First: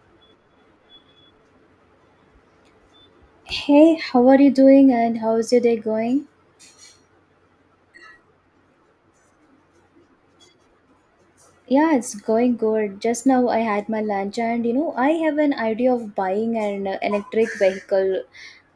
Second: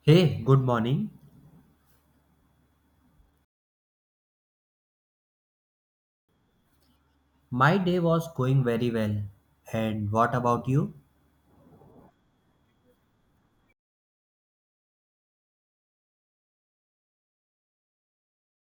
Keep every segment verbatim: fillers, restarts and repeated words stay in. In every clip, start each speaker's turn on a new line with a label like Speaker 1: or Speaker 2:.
Speaker 1: Hey, good morning.
Speaker 2: Hey, how are you doing and how's your day going?
Speaker 1: My day was going very well. And what about you?
Speaker 2: Yeah, it's going good. Just now I had my lunch and you know, I have an idea of buying an uh, electric vehicle.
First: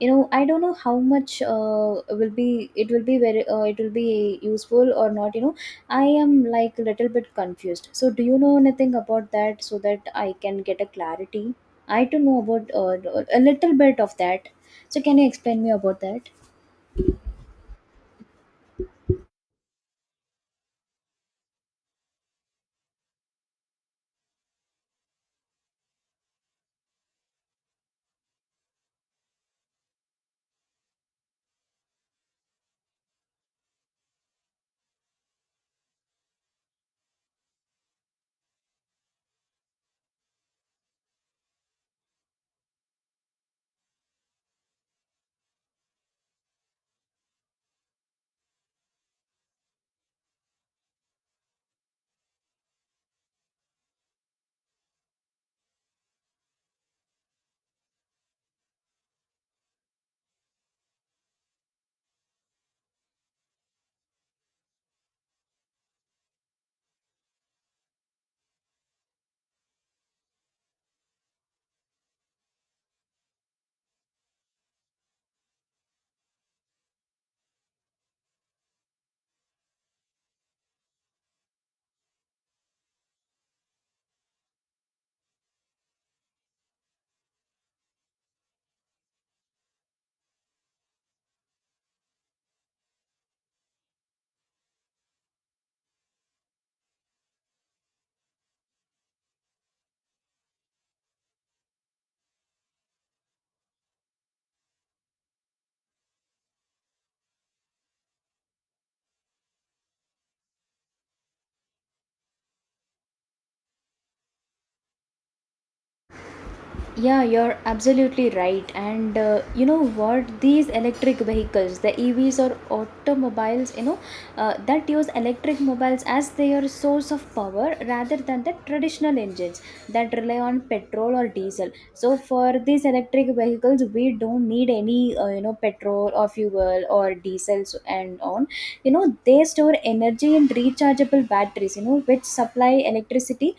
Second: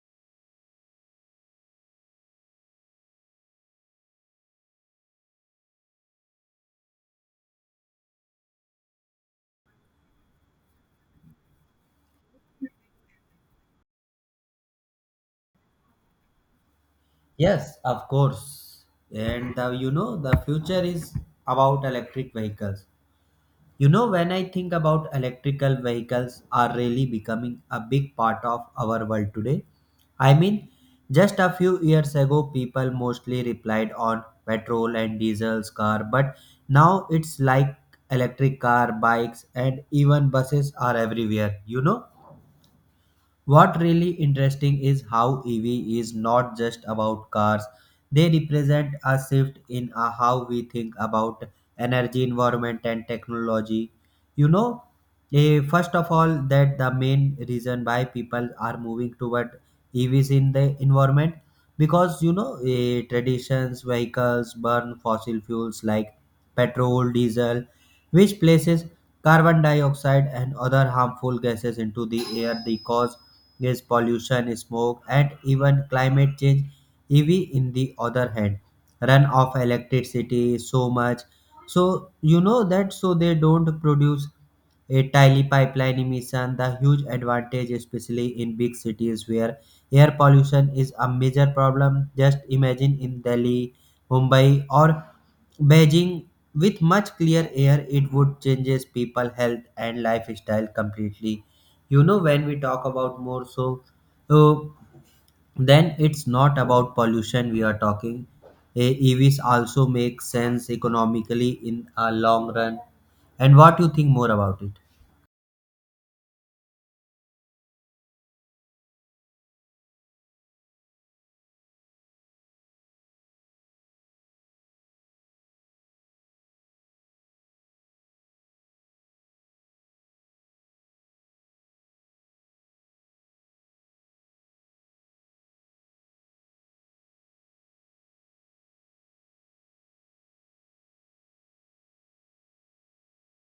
Speaker 2: You know, I don't know how much uh, will be it will be very uh, it will be useful or not, you know. I am like a little bit confused. So do you know anything about that so that I can get a clarity? I don't know about uh, a little bit of that. So can you explain me about that?
Speaker 1: Yes, of course. And uh, you know, the future is about electric vehicles. You know, when I think about electrical vehicles are really becoming a big part of our world today. I mean, just a few years ago, people mostly replied on petrol and diesel's car, but now it's like electric car, bikes, and even buses are everywhere. You know, what really interesting is how E V is not just about cars. They represent a shift in uh, how we think about energy, environment and technology. You know, eh, first of all that the main reason why people are moving toward E Vs in the environment because you know eh, traditions vehicles burn fossil fuels like petrol, diesel, which places carbon dioxide and other harmful gases into the air. The cause noise pollution, smoke, and even climate change. E V, in the other hand, run off electricity so much. So, you know that, so they don't produce a tiny pipeline emission, the huge advantage, especially in big cities where air pollution is a major problem. Just imagine in Delhi, Mumbai, or Beijing with much clear air, it would changes people health and lifestyle completely. You know, when we talk about more so uh, then it's not about pollution we are talking. Eh, evs also make sense economically in a long run, and what you think more about it?
Speaker 2: Yeah, you're absolutely right. And uh, you know what? These electric vehicles, the E Vs or automobiles, you know, uh, that use electric mobiles as their source of power rather than the traditional engines that rely on petrol or diesel. So for these electric vehicles, we don't need any, uh, you know, petrol or fuel or diesels and on. You know, they store energy in rechargeable batteries, you know, which supply electricity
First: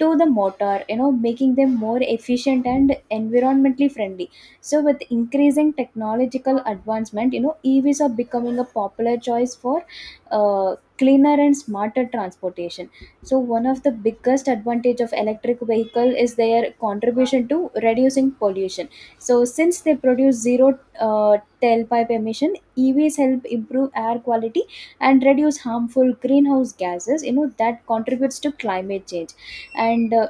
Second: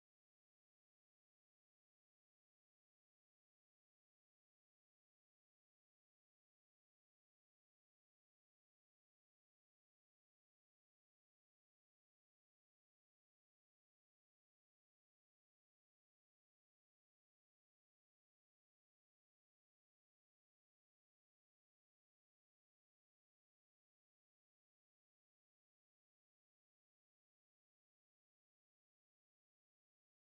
Speaker 2: to the motor, you know making them more efficient and environmentally friendly. So with increasing technological advancement, you know EVs are becoming a popular choice for uh, cleaner and smarter transportation. So one of the biggest advantage of electric vehicle is their contribution to reducing pollution. So since they produce zero uh, tailpipe emission, EVs help improve air quality and reduce harmful greenhouse gases, you know that contributes to climate change. and uh,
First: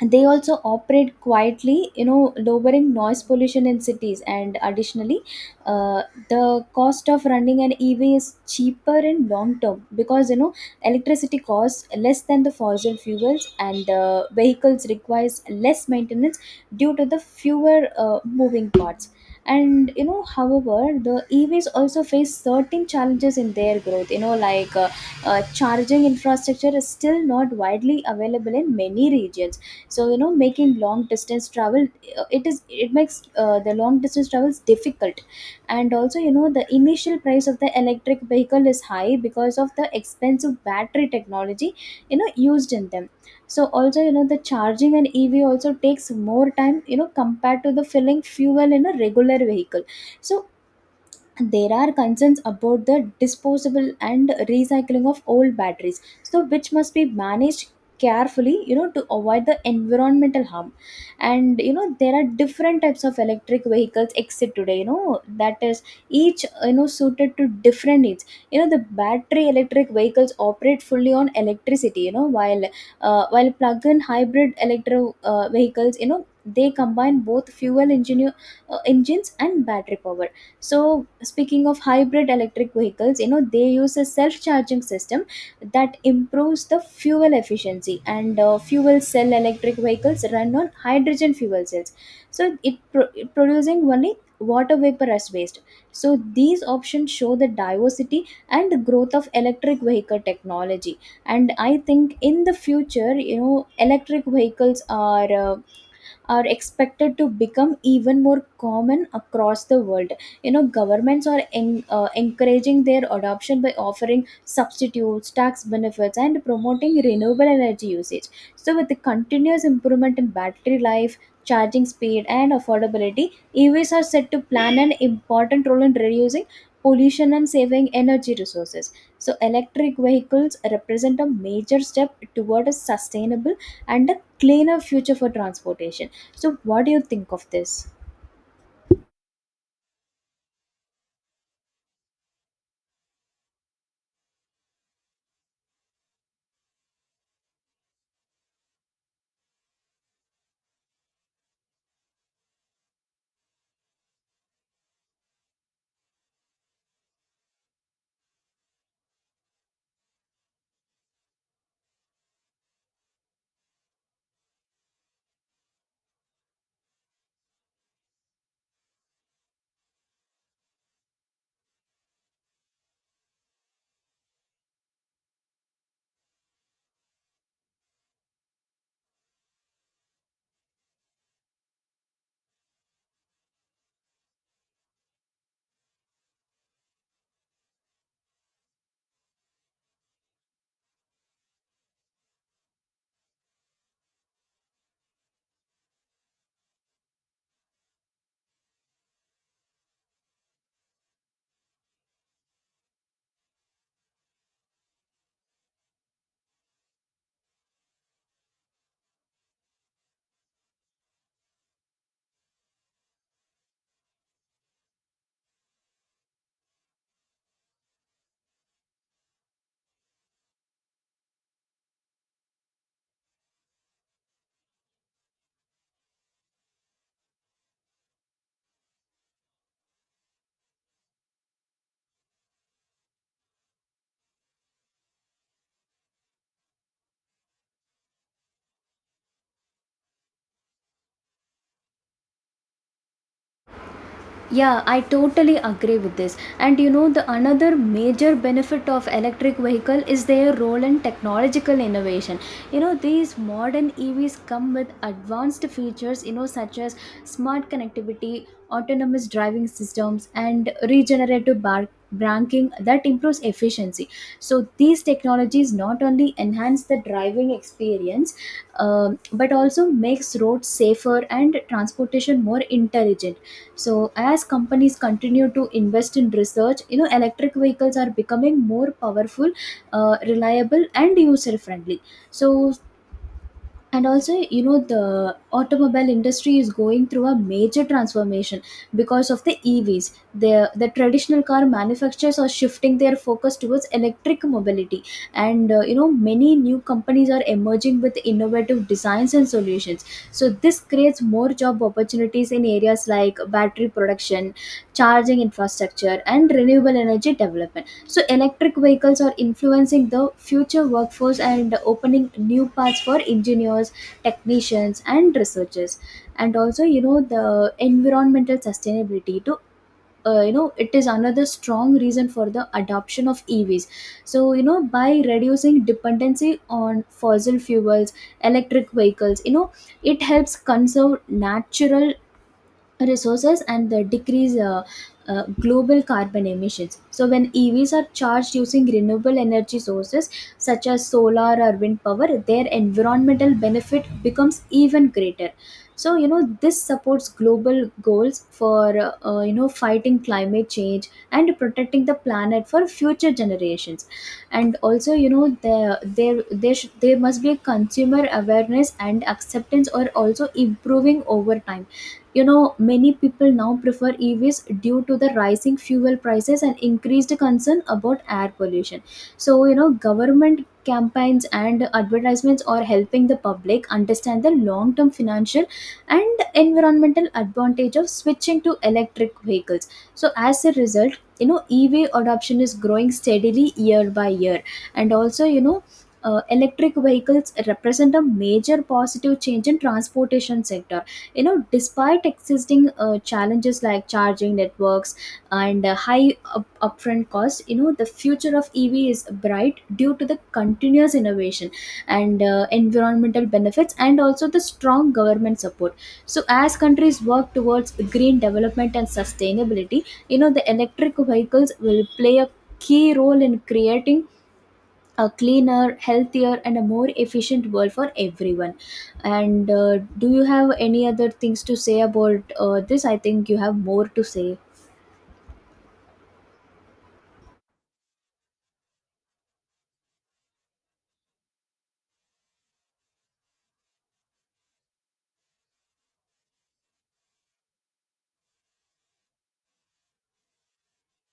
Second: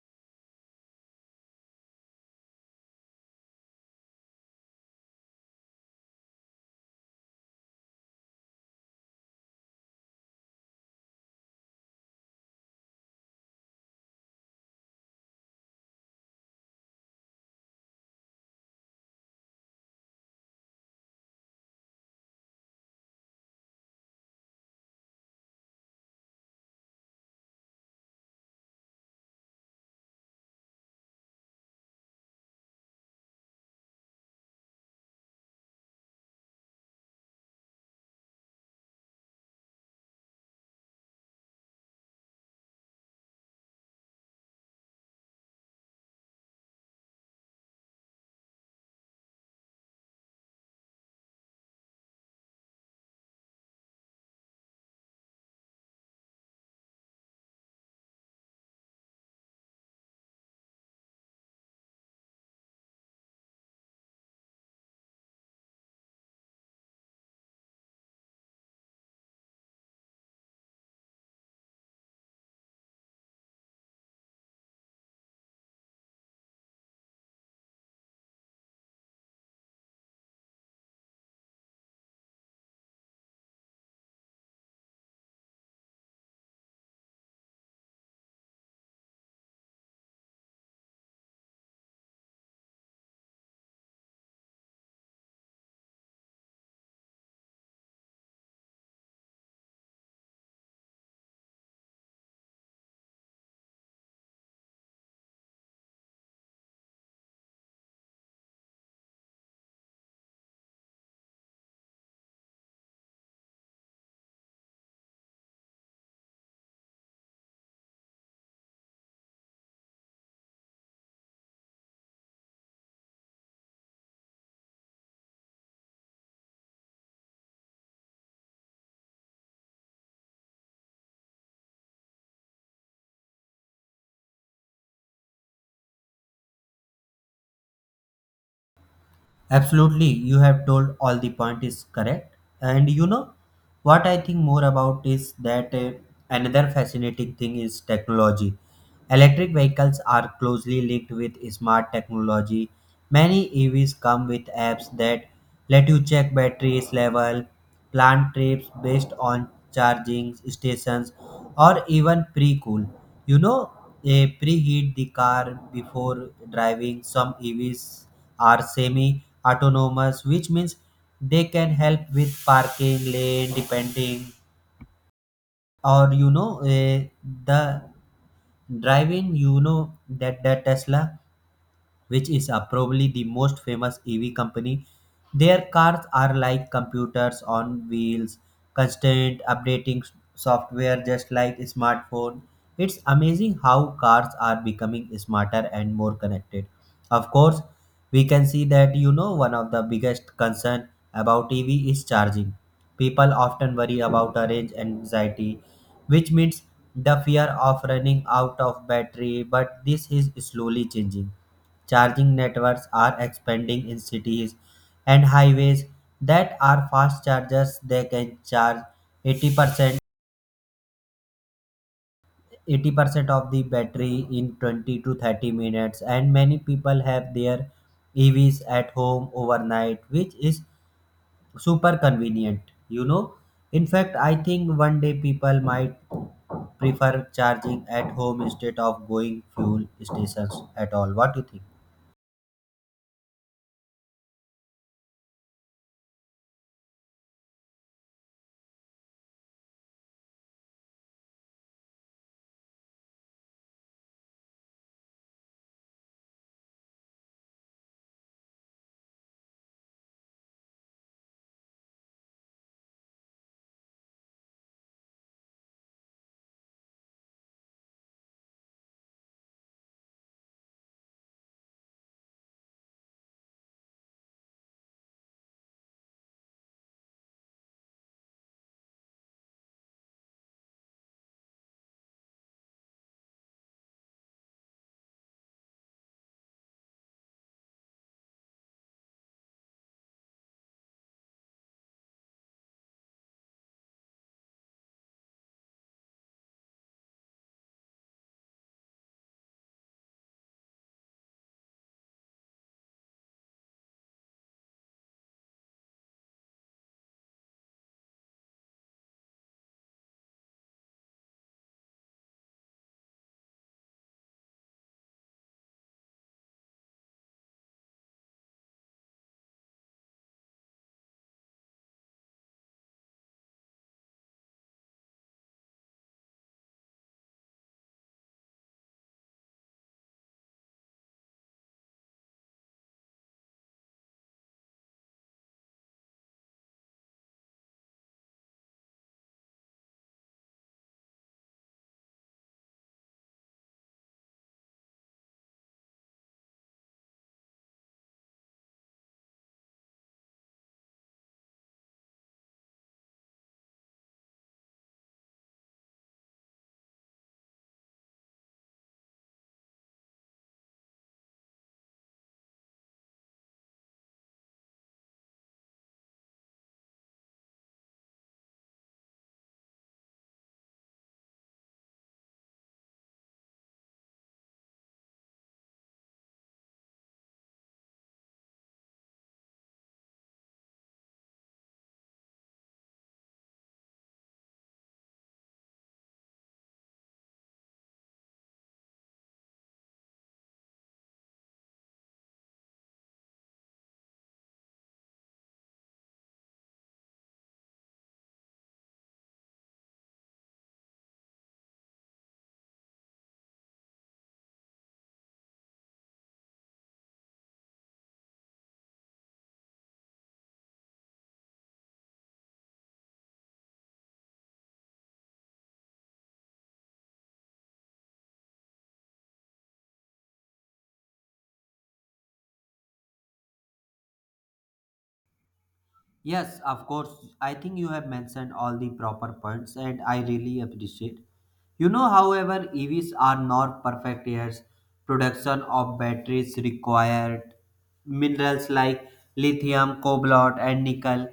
Speaker 2: and they also operate quietly, you know lowering noise pollution in cities. And additionally, uh, the cost of running an EV is cheaper in long term because, you know electricity costs less than the fossil fuels, and uh, vehicles requires less maintenance due to the fewer uh, moving parts. And you know however, the EVs also face certain challenges in their growth, you know like uh, uh, charging infrastructure is still not widely available in many regions. So, you know making long distance travel, uh, it is it makes uh, the long distance travels difficult. And also, you know the initial price of the electric vehicle is high because of the expensive battery technology, you know used in them. So also, you know the charging an EV also takes more time, you know compared to the filling fuel in a regular vehicle. So there are concerns about the disposable and recycling of old batteries, so which must be managed carefully, you know to avoid the environmental harm. And you know there are different types of electric vehicles exit today, you know that is, each, you know suited to different needs. You know the battery electric vehicles operate fully on electricity, you know while uh, while plug-in hybrid electro uh, vehicles, you know they combine both fuel engine uh, engines and battery power. So speaking of hybrid electric vehicles, you know they use a self charging system that improves the fuel efficiency. And uh, fuel cell electric vehicles run on hydrogen fuel cells, so it, pro- it producing only water vapor as waste. So these options show the diversity and the growth of electric vehicle technology. And I think in the future, you know electric vehicles are uh, are expected to become even more common across the world. You know, governments are en- uh, encouraging their adoption by offering substitutes tax benefits and promoting renewable energy usage. So with the continuous improvement in battery life, charging speed, and affordability, EVs are set to plan an important role in reducing pollution and saving energy resources. So electric vehicles represent a major step toward a sustainable and a cleaner future for transportation. So, what do you think of this?
Speaker 1: Absolutely, you have told all the point is correct. And you know what I think more about is that uh, another fascinating thing is technology. Electric vehicles are closely linked with smart technology. Many E Vs come with apps that let you check batteries level, plan trips based on charging stations, or even pre-cool. You know, eh, preheat the car before driving. Some E Vs are semi-autonomous, which means they can help with parking, lane depending, or you know, eh, the driving. You know that the Tesla, which is uh, probably the most famous E V company. Their cars are like computers on wheels, constant updating s- software just like smartphone. It's amazing how cars are becoming smarter and more connected. Of course, we can see that you know one of the biggest concern about E V is charging. People often worry about a range anxiety, which means the fear of running out of battery, but this is slowly changing. Charging networks are expanding in cities and highways that are fast chargers. They can charge eighty percent eighty percent of the battery in twenty to thirty minutes, and many people have their E Vs at home overnight, which is super convenient. You know, in fact I think one day people might prefer charging at home instead of going fuel stations at all. What do you think?
Speaker 2: Yeah, I totally agree with this. And you know, the another major benefit of electric vehicle is their role in technological innovation. You know, these modern E Vs come with advanced features, you know, such as smart connectivity, autonomous driving systems, and regenerative bar- braking that improves efficiency. So these technologies not only enhance the driving experience, um, but also makes roads safer and transportation more intelligent. So as companies continue to invest in research, you know electric vehicles are becoming more powerful, uh, reliable, and user friendly. So and also, you know the automobile industry is going through a major transformation because of the EVs. The the traditional car manufacturers are shifting their focus towards electric mobility. And uh, you know, many new companies are emerging with innovative designs and solutions. So this creates more job opportunities in areas like battery production, charging infrastructure, and renewable energy development. So, electric vehicles are influencing the future workforce and opening new paths for engineers, technicians, and researchers. And also, you know, the environmental sustainability to uh, you know, it is another strong reason for the adoption of EVs. So you know, by reducing dependency on fossil fuels, electric vehicles, you know it helps conserve natural resources and the decrease uh, uh, global carbon emissions. So, when E Vs are charged using renewable energy sources such as solar or wind power, their environmental benefit becomes even greater. So, you know, this supports global goals for, uh, uh, you know, fighting climate change and protecting the planet for future generations. And also, you know, there there, there, should, there must be a consumer awareness and acceptance or also improving over time. You know, many people now prefer EVs due to the rising fuel prices and increased concern about air pollution. So you know, government campaigns and advertisements are helping the public understand the long term financial and environmental advantage of switching to electric vehicles. So as a result, you know EV adoption is growing steadily year by year. And also, you know uh, electric vehicles represent a major positive change in transportation sector. You know, despite existing uh, challenges like charging networks and uh, high up- upfront costs, you know, the future of EV is bright due to the continuous innovation and uh, environmental benefits, and also the strong government support. So as countries work towards green development and sustainability, you know the electric vehicles will play a key role in creating a cleaner, healthier, and a more efficient world for everyone. And uh, do you have any other things to say about uh, this? I think you have more to say.
Speaker 1: Yes, of course. I think you have mentioned all the proper points, and I really appreciate. You know, however, E Vs are not perfect years. Production of batteries required minerals like lithium, cobalt, and nickel.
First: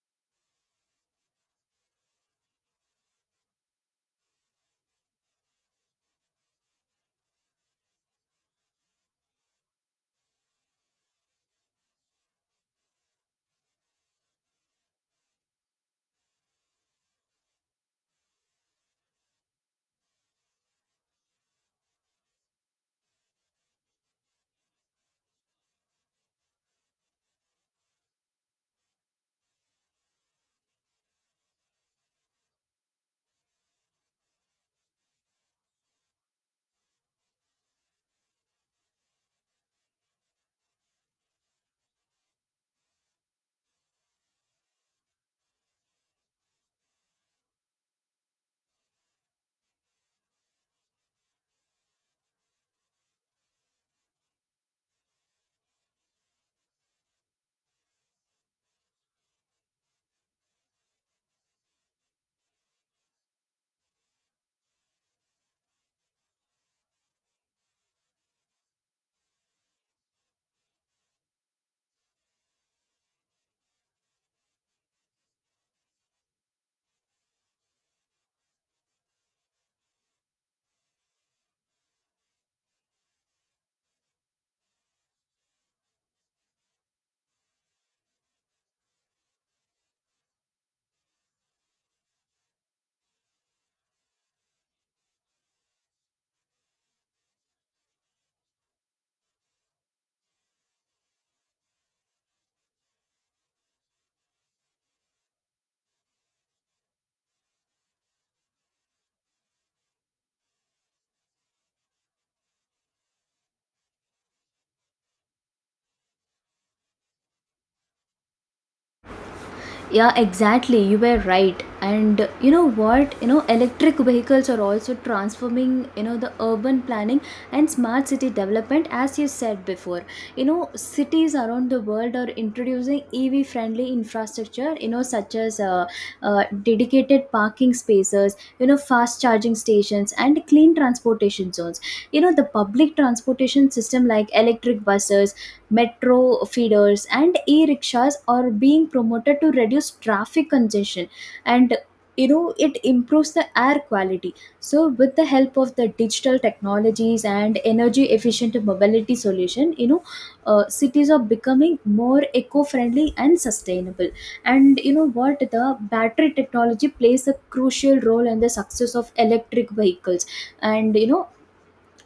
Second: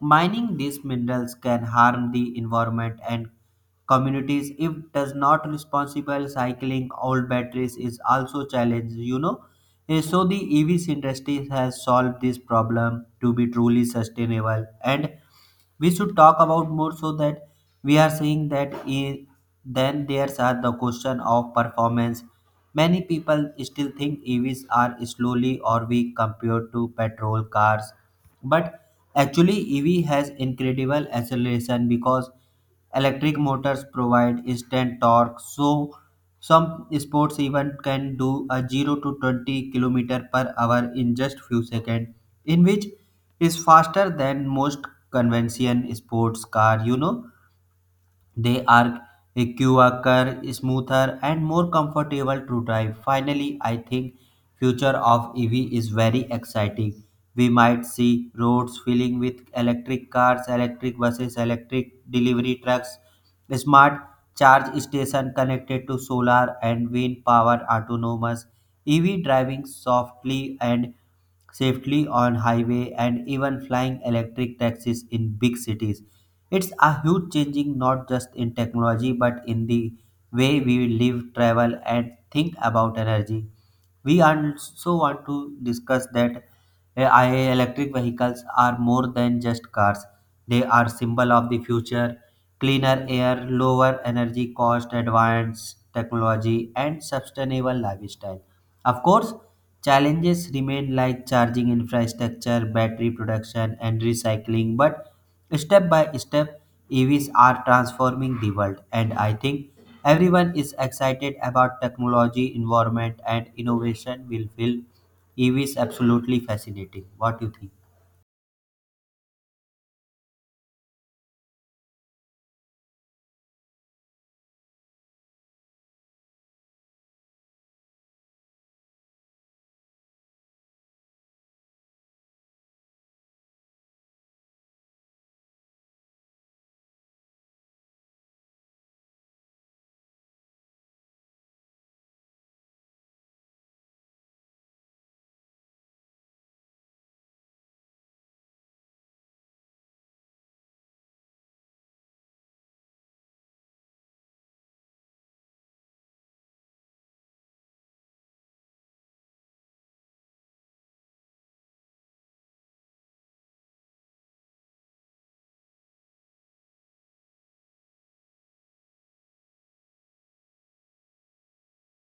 Speaker 1: Mining these minerals can harm the environment and communities if does not responsible cycling old batteries is also challenge. You know, Eh, so the evs industry has solved this problem to be truly sustainable, and we should talk about more so that we are saying that I- then there's are the question of performance. Many people still think evs are slowly or weak compared to petrol cars, but actually ev has incredible acceleration because electric motors provide instant torque, so some sports even can do a zero to twenty kilometer per hour in just few seconds, in which is faster than most convention sports car, you know. They are quicker, smoother, and more comfortable to drive. Finally, I think future of E V is very exciting. We might see roads filling with electric cars, electric buses, electric delivery trucks, smart charge station connected to solar and wind power, autonomous E V driving softly and safely on highway, and even flying electric taxis in big cities. It's a huge changing, not just in technology but in the way we live, travel and think about energy. We also want to discuss that Eh, I, electric vehicles are more than just cars. They are symbol of the future, cleaner air, lower energy cost, advanced technology, and sustainable lifestyle. Of course, challenges remain like charging infrastructure, battery production, and recycling. But step by step, E Vs are transforming the world, and I think everyone is excited about technology, environment, and innovation will fill E V is absolutely fascinating. What do you think?
Speaker 2: Yeah, exactly, you were right. And you know what, you know electric vehicles are also transforming, you know the urban planning and smart city development, as you said before. You know, cities around the world are introducing EV friendly infrastructure, you know such as uh, uh, dedicated parking spaces, you know fast charging stations, and clean transportation zones. You know the public transportation system like electric buses, metro feeders, and e-rickshaws are being promoted to reduce traffic congestion. And you know it improves the air quality. So with the help of the digital technologies and energy efficient mobility solution, you know uh, cities are becoming more eco-friendly and sustainable. And you know what, the battery technology plays a crucial role in the success of electric vehicles. And you know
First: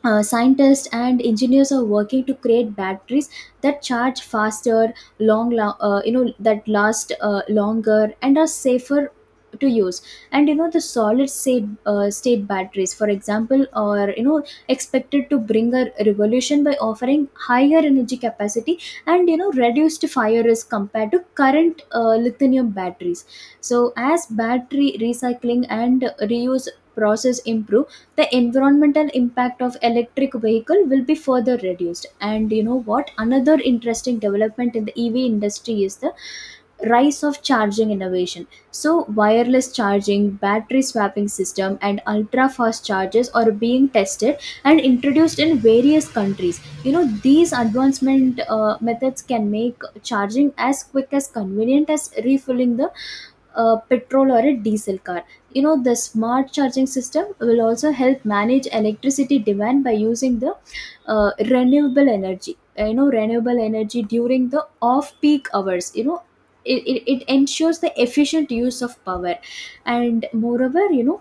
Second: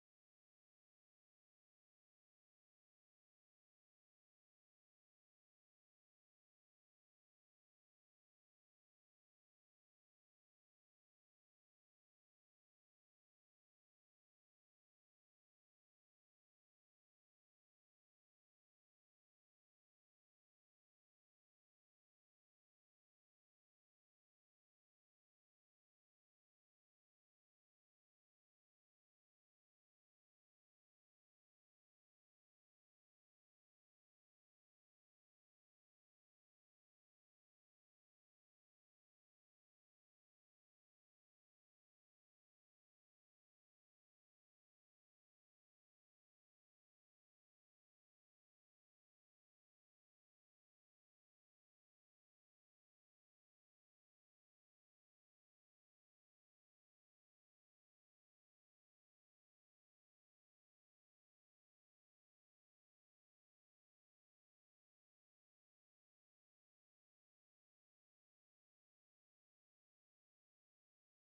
Speaker 2: uh, scientists and engineers are working to create batteries that charge faster, long la- uh, you know that last uh, longer and are safer to use. And you know, the solid state uh, state batteries, for example, are, you know expected to bring a revolution by offering higher energy capacity and, you know reduced fire risk compared to current uh, lithium batteries. So as battery recycling and reuse process improve, the environmental impact of electric vehicle will be further reduced. And you know what, another interesting development in the EV industry is the rise of charging innovation. So wireless charging, battery swapping system, and ultra fast chargers are being tested and introduced in various countries. You know, these advancement uh, methods can make charging as quick as convenient as refilling the uh, petrol or a diesel car. You know the smart charging system will also help manage electricity demand by using the uh, renewable energy uh, you know renewable energy during the off peak hours. You know it, it, it ensures the efficient use of power. And moreover, you know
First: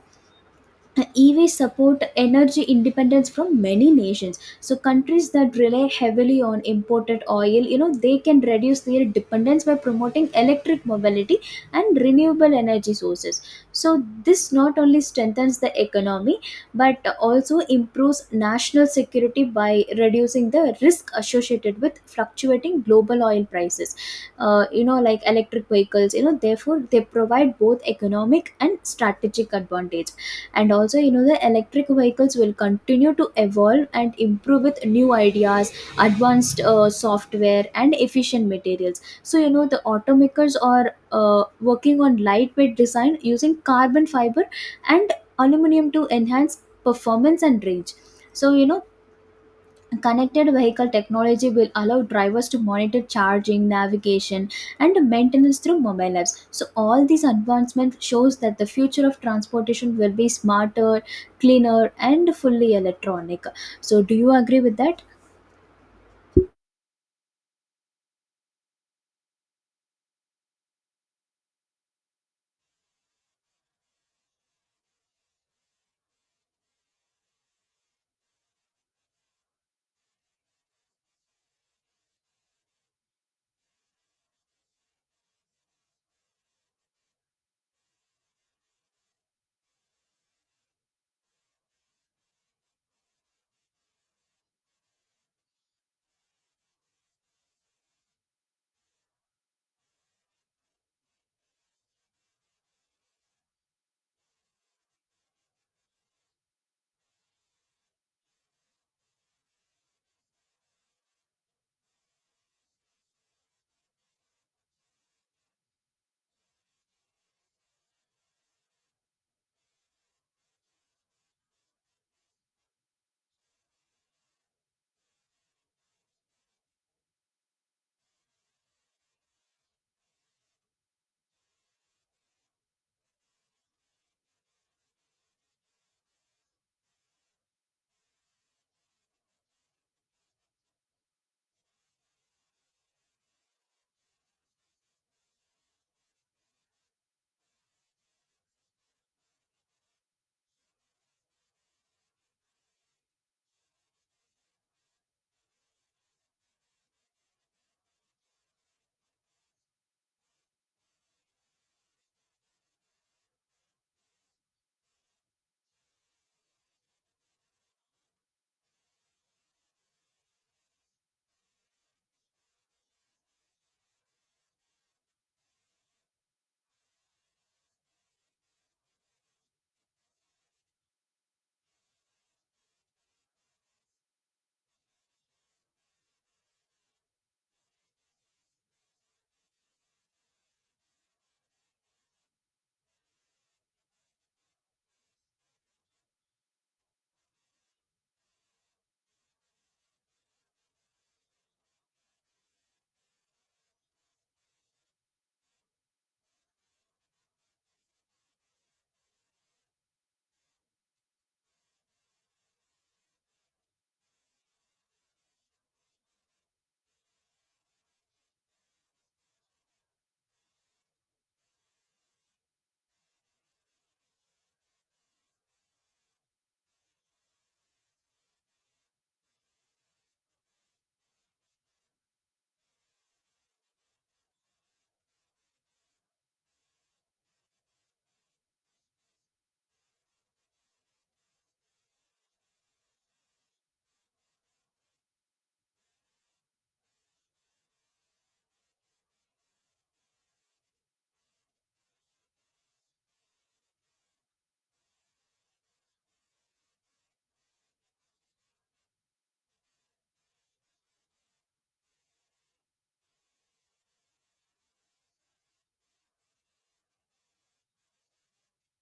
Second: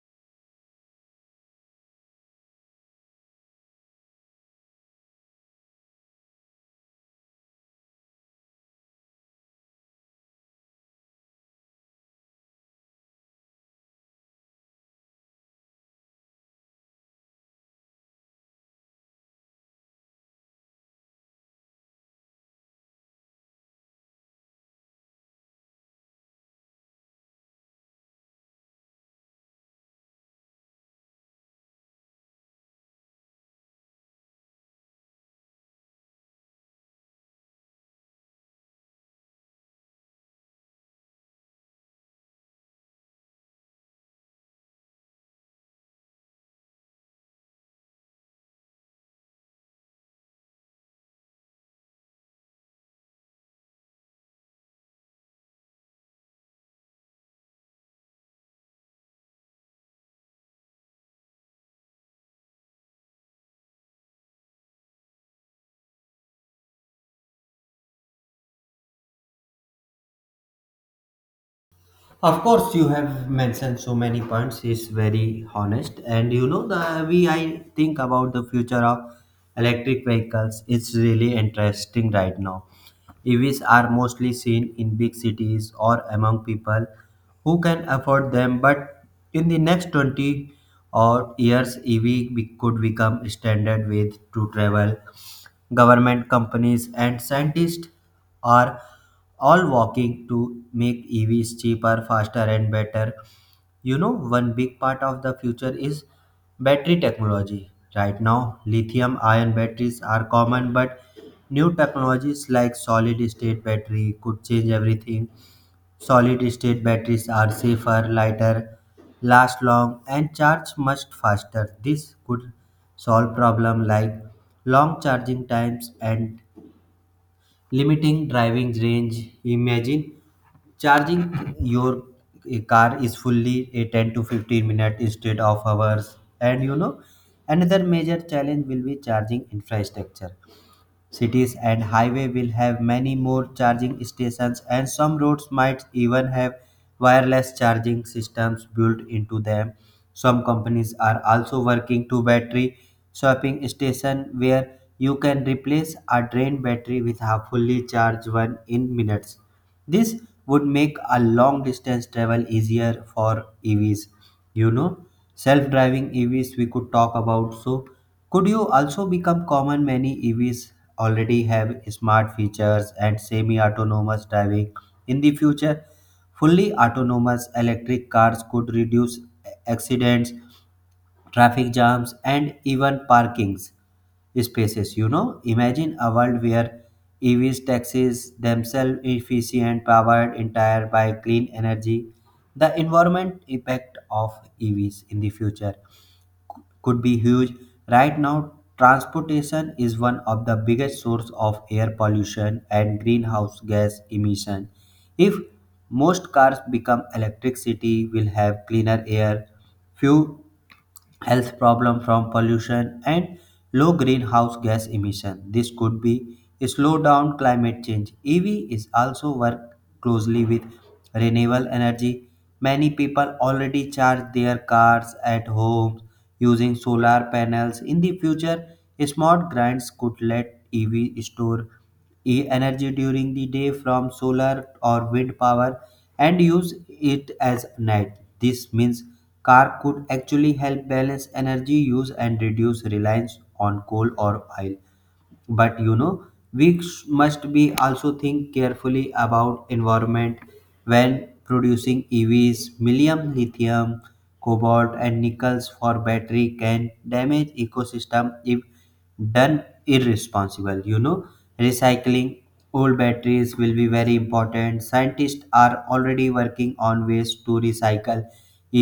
Speaker 2: E Vs support energy independence from many nations. So countries that rely heavily on imported oil, you know, they can reduce their dependence by promoting electric mobility and renewable energy sources. So this not only strengthens the economy but also improves national security by reducing the risk associated with fluctuating global oil prices. Uh, you know, like electric vehicles, you know, therefore they provide both economic and strategic advantage. And also, you know the electric vehicles will continue to evolve and improve with new ideas, advanced uh, software and efficient materials. So you know, the automakers are uh, working on lightweight design using carbon fiber and aluminum to enhance performance and range. So you know, Connected vehicle technology will allow drivers to monitor charging, navigation, and maintenance through mobile apps. So all these advancements shows that the future of transportation will be smarter, cleaner, and fully electronic. So do you agree with that?
Speaker 1: Of course, you have mentioned so many points. It's very honest, and you know the we. I think about the future of electric vehicles. It's really interesting right now. E Vs are mostly seen in big cities or among people who can afford them, but in the next twenty or years, E V be- could become standard with to travel. Government companies and scientists are all walking to make E Vs cheaper, faster, and better. You know, one big part of the future is battery technology. Right now, lithium ion batteries are common, but new technologies like solid state battery could change everything. Solid state batteries are safer, lighter, last long, and charge much faster. This could solve problems like long charging times and limiting driving range. Imagine charging your car is fully a ten to fifteen minute instead of hours. And you know, another major challenge will be charging infrastructure. Cities and highway will have many more charging stations, and some roads might even have wireless charging systems built into them. Some companies are also working to battery swapping station where you can replace a drained battery with a fully charged one in minutes. This would make a long distance travel easier for E Vs. You know, self driving E Vs we could talk about. So, could you also become common? Many E Vs already have smart features and semi autonomous driving. In the future, fully autonomous electric cars could reduce accidents, traffic jams, and even parking spaces. You know, imagine a world where E Vs, taxis themselves efficient, powered entire by clean energy. The environment impact of E Vs in the future could be huge. Right now, transportation is one of the biggest source of air pollution and greenhouse gas emission. If most cars become electricity, will have cleaner air, few health problem from pollution and low greenhouse gas emission. This could be slow down climate change. E V is also work closely with renewable energy. Many people already charge their cars at home using solar panels. In the future, smart grids could let E V store e- energy during the day from solar or wind power and use it as night. This means car could actually help balance energy use and reduce reliance on coal or oil. But you know we sh- must be also think carefully about environment when producing evs. Millium lithium, cobalt and nickels for battery can damage ecosystem if done irresponsible. You know, recycling old batteries will be very important. Scientists are already working on ways to recycle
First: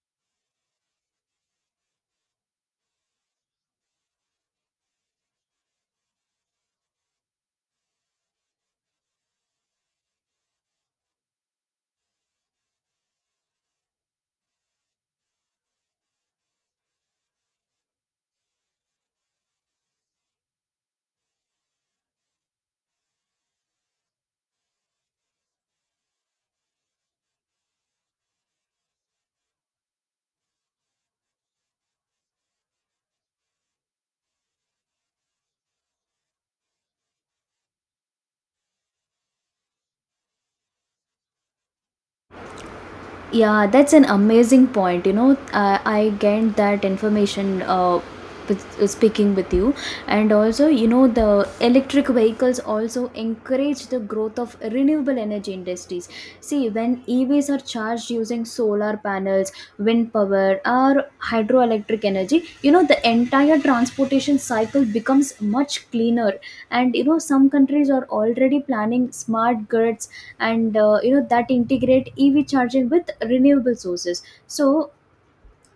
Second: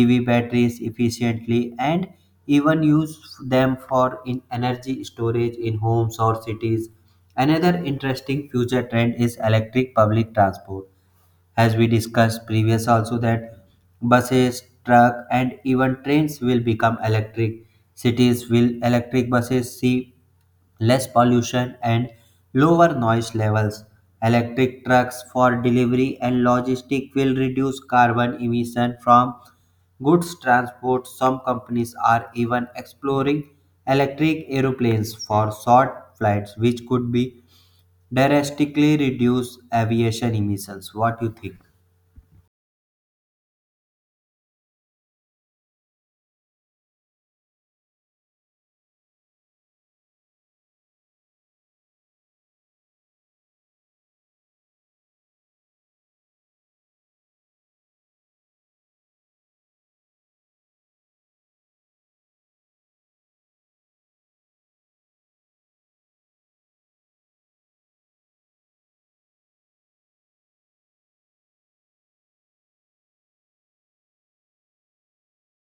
Speaker 1: E V batteries efficiently and even use them for in energy storage in homes or cities. Another interesting future trend is electric public transport. As we discussed previous also that buses, truck and even trains will become electric. Cities will electric buses see less pollution and lower noise levels. Electric trucks for delivery and logistic will reduce carbon emission from goods transport. Some companies are even exploring electric aeroplanes for short flights, which could be drastically reduce aviation emissions. What do you think?
Speaker 2: Yeah, that's an amazing point. You know, uh, I get that information uh, with, uh, speaking with you, and also, you know, the electric vehicles also encourage the growth of renewable energy industries. See, when E Vs are charged using solar panels, wind power, or hydroelectric energy, you know, the entire transportation cycle becomes much cleaner. And you know, some countries are already planning smart grids and uh, you know that integrate ev charging with renewable sources, so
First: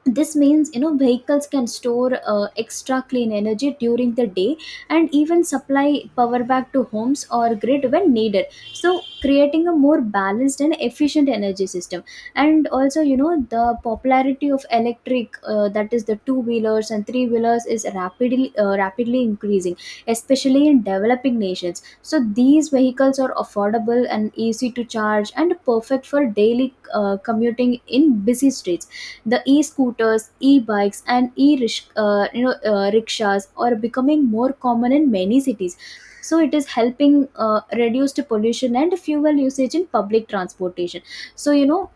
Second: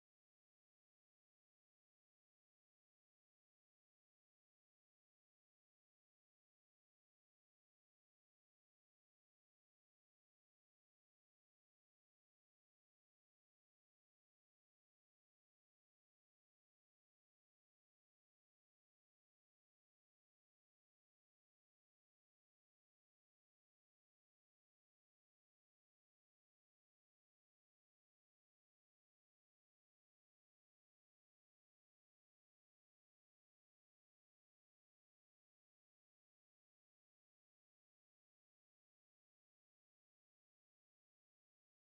Speaker 2: this means, you know, vehicles can store uh, extra clean energy during the day and even supply power back to homes or grid when needed, so creating a more balanced and efficient energy system. And also, you know, the popularity of electric, uh, that is the two wheelers and three wheelers, is rapidly uh, rapidly increasing, especially in developing nations. So these vehicles are affordable and easy to charge and perfect for daily uh, commuting in busy streets. The e-scooters, e-bikes, and e-rish uh, you know uh, rickshaws are becoming more common in many cities, so it is helping uh, reduce the pollution and fuel usage in public transportation. So you know,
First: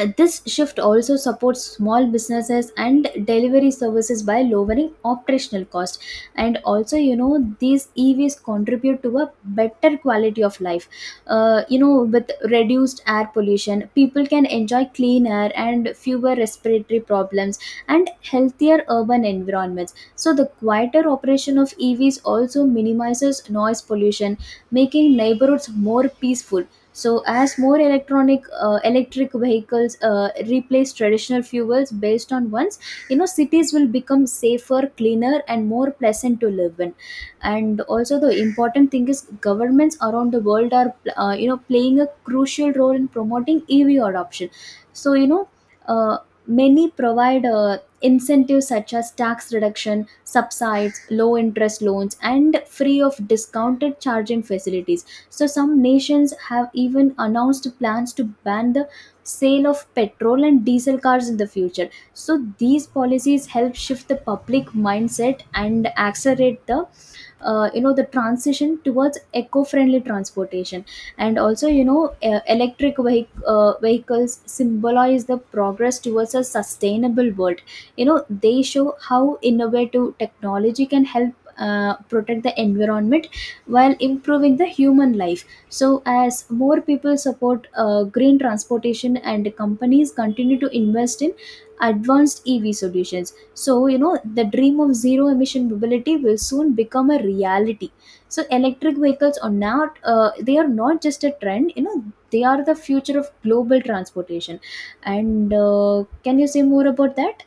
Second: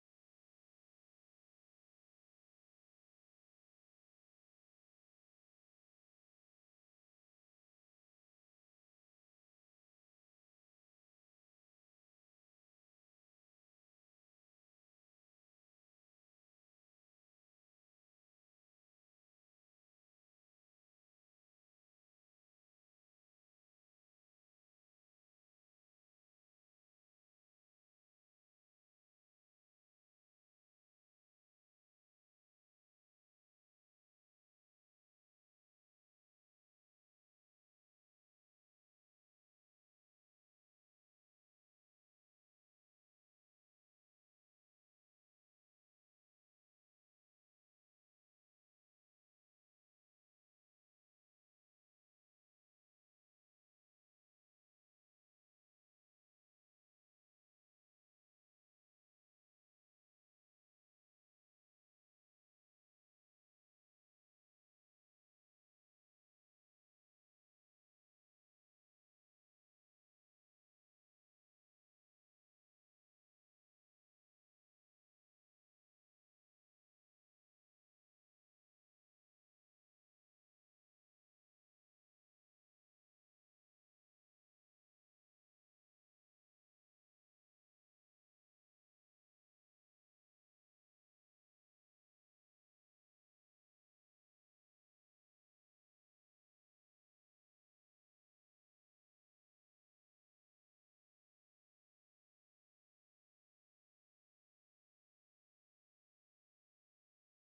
Speaker 2: uh, this shift also supports small businesses and delivery services by lowering operational cost. And also, you know, these evs contribute to a better quality of life. Uh, you know, with reduced air pollution, people can enjoy clean air and fewer respiratory problems and healthier urban environments. So the quieter operation of evs also minimizes noise pollution, making neighborhoods more peaceful. So, as more electronic uh, electric vehicles uh, replace traditional fuels based on ones, you know, cities will become safer, cleaner, and more pleasant to live in. And also, the important thing is governments around the world are, uh, you know, playing a crucial role in promoting E V adoption. So, you know, uh, many provide uh, incentives such as tax reduction, subsides, low interest loans, and free of discounted charging facilities. So, some nations have even announced plans to ban the sale of petrol and diesel cars in the future. So, these policies help shift the public mindset and accelerate the uh, you know the transition towards eco-friendly transportation. And also, you know, uh, electric vehic- uh, vehicles symbolize the progress towards a sustainable world. You know, they show how innovative technology can help uh, protect the environment while improving the human life. So, as more people support uh, green transportation and companies continue to invest in advanced E V solutions, so you know the dream of zero emission mobility will soon become a reality. So, electric vehicles are not uh, they are not just a trend. You know, they are the future of global transportation. And uh, can you say more about that?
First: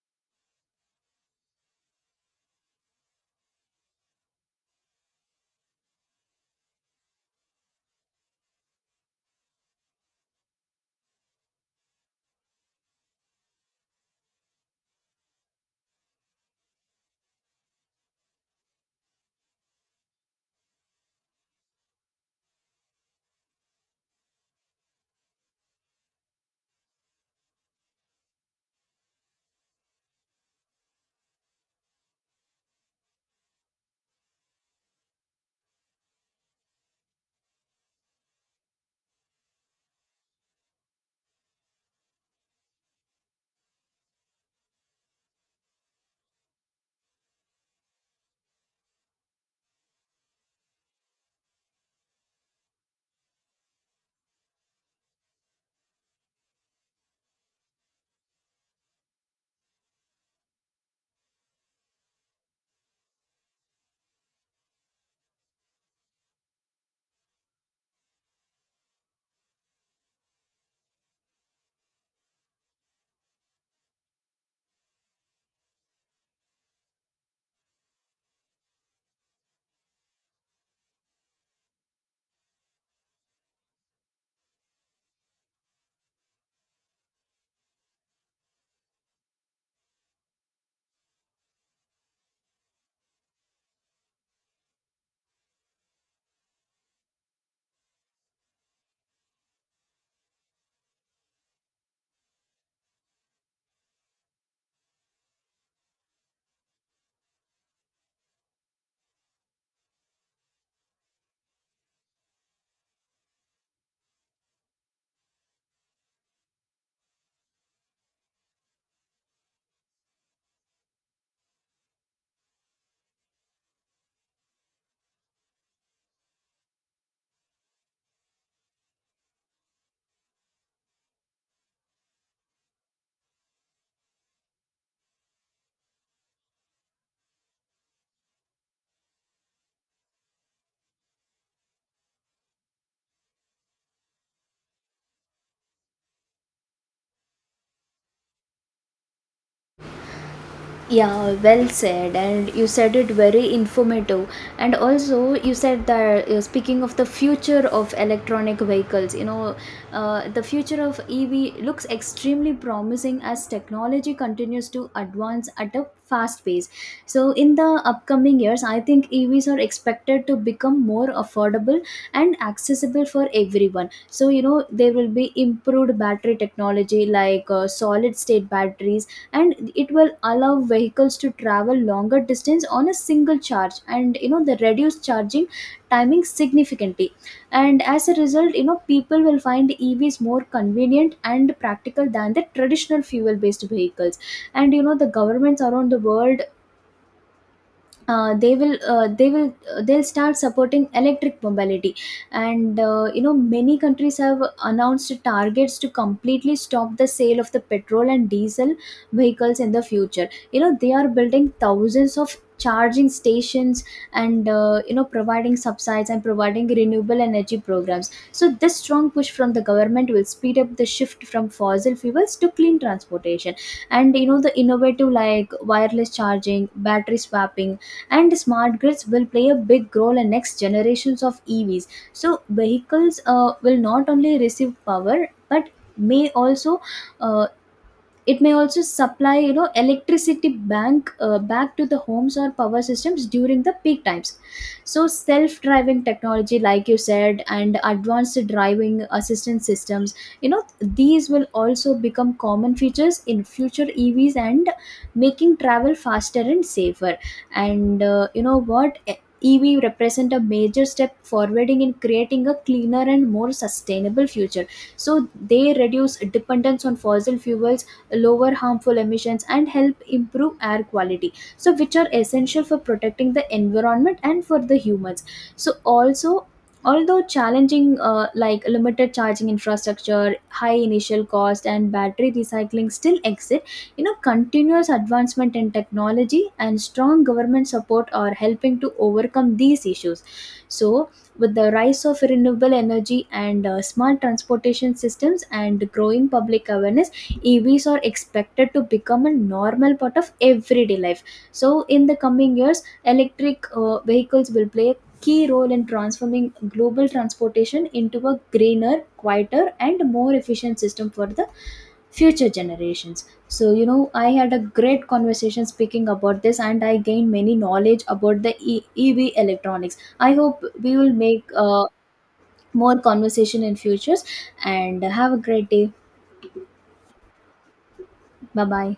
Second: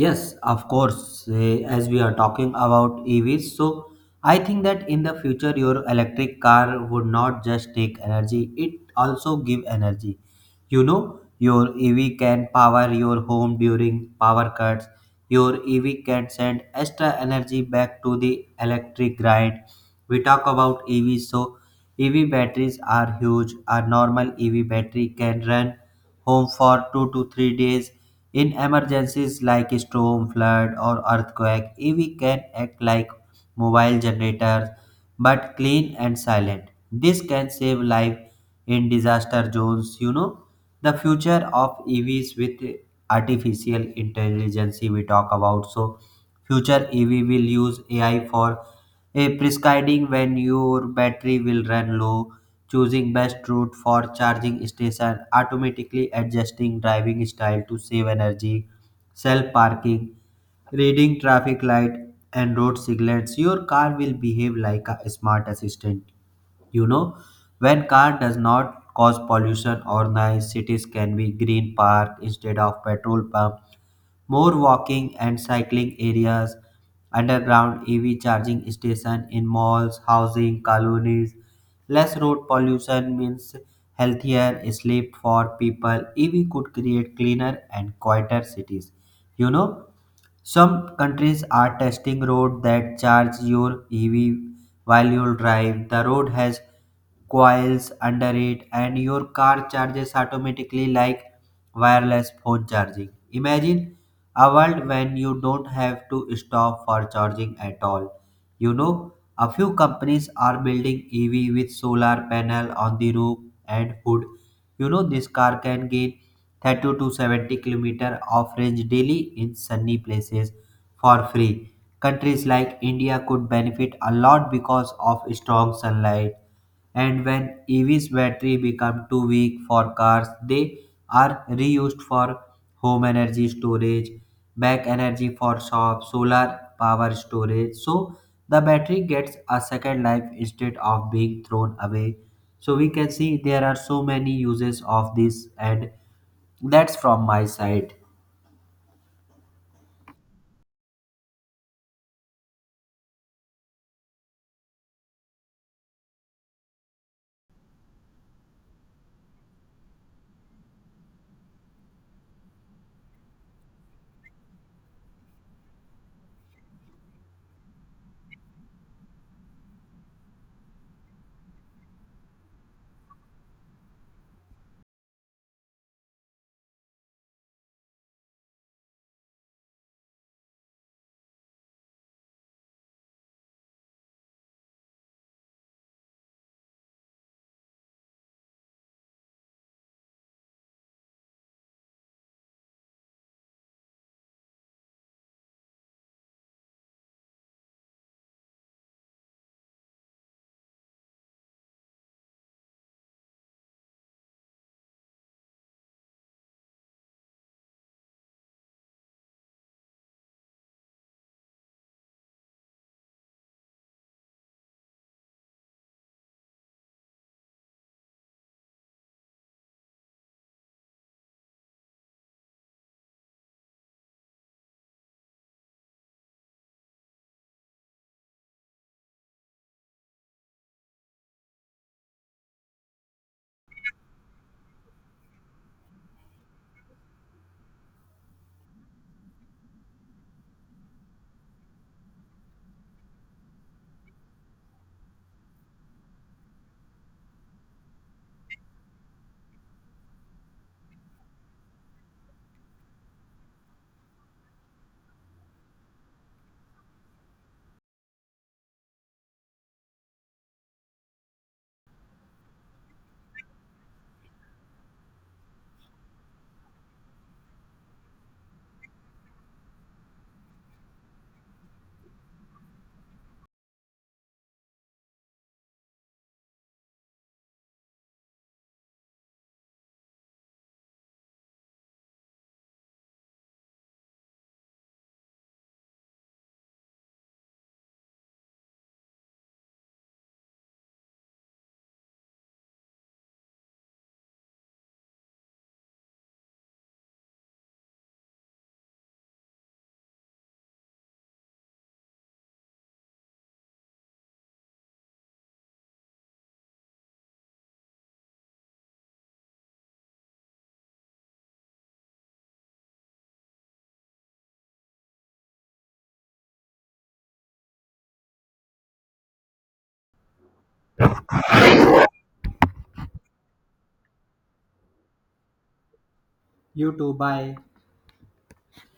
Speaker 1: Yes, of course. eh, As we are talking about E Vs, so I think that in the future your electric car would not just take energy, it also give energy. You know, your E V can power your home during power cuts. Your E V can send extra energy back to the electric grid. We talk about E V, so E V batteries are huge. A normal E V battery can run home for two to three days. In emergencies like storm, flood, or earthquake, E V can act like mobile generators but clean and silent. This can save life in disaster zones. You know, the future of E Vs with artificial intelligence we talk about. So, future E V will use A I for a prescribing when your battery will run low, choosing best route for charging station, automatically adjusting driving style to save energy, self parking, reading traffic light and road signals. Your car will behave like a smart assistant. You know, when car does not cause pollution or noise, cities can be green park instead of petrol pump, more walking and cycling areas, underground E V charging station in malls, housing, colonies. Less road pollution means healthier sleep for people. E V could create cleaner and quieter cities. You know, some countries are testing roads that charge your E V while you drive. The road has coils under it, and your car charges automatically like wireless phone charging. Imagine a world when you don't have to stop for charging at all. You know, a few companies are building E V with solar panel on the roof and hood. You know, this car can gain thirty to seventy kilometer of range daily in sunny places for free. Countries like India could benefit a lot because of strong sunlight. And when EV's battery become too weak for cars, they are reused for home energy storage, back energy for shops, solar power storage. So the battery gets a second life instead of being thrown away. So we can see there are so many uses of this, and that's from my side.
Speaker 2: Yeah, well said, and you said it very informative. And also, you said that uh, speaking of the future of electronic vehicles, you know, uh, the future of E V looks extremely promising as technology continues to advance at a fast pace. So, in the upcoming years, I think E Vs are expected to become more affordable and accessible for everyone. So, you know, there will be improved battery technology like uh, solid state batteries, and it will allow vehicles to travel longer distance on a single charge, and you know, the reduced charging timing significantly. And as a result, you know, people will find evs more convenient and practical than the traditional fuel based vehicles. And you know, the governments around the world, uh, they will uh, they will uh, they'll start supporting electric mobility. And uh, you know, many countries have announced targets to completely stop the sale of the petrol and diesel vehicles in the future. You know, they are building thousands of charging stations and, uh, you know, providing subsidies and providing renewable energy programs. So this strong push from the government will speed up the shift from fossil fuels to clean transportation. And you know, the innovative like wireless charging, battery swapping, and smart grids will play a big role in next generations of evs. So vehicles uh, will not only receive power but may also uh, it may also supply, you know, electricity bank uh, back to the homes or power systems during the peak times. So self driving technology, like you said, and advanced driving assistance systems, you know, these will also become common features in future evs and making travel faster and safer. And uh, you know what, E- EV represent a major step forwarding in creating a cleaner and more sustainable future. So they reduce dependence on fossil fuels, lower harmful emissions, and help improve air quality, so which are essential for protecting the environment and for the humans. So also, although challenging uh, like limited charging infrastructure, high initial cost, and battery recycling still exist, you know, continuous advancement in technology and strong government support are helping to overcome these issues. So with the rise of renewable energy and uh, smart transportation systems and growing public awareness, E Vs are expected to become a normal part of everyday life. So, in the coming years, electric uh, vehicles will play a key role in transforming global transportation into a greener, quieter, and more efficient system for the future generations. So, you know, I had a great conversation speaking about this, and I gained many knowledge about the e- EV electronics. I hope we will make uh, more conversation in futures and have a great day.
Speaker 1: You too, bye.
Speaker 2: Bye bye.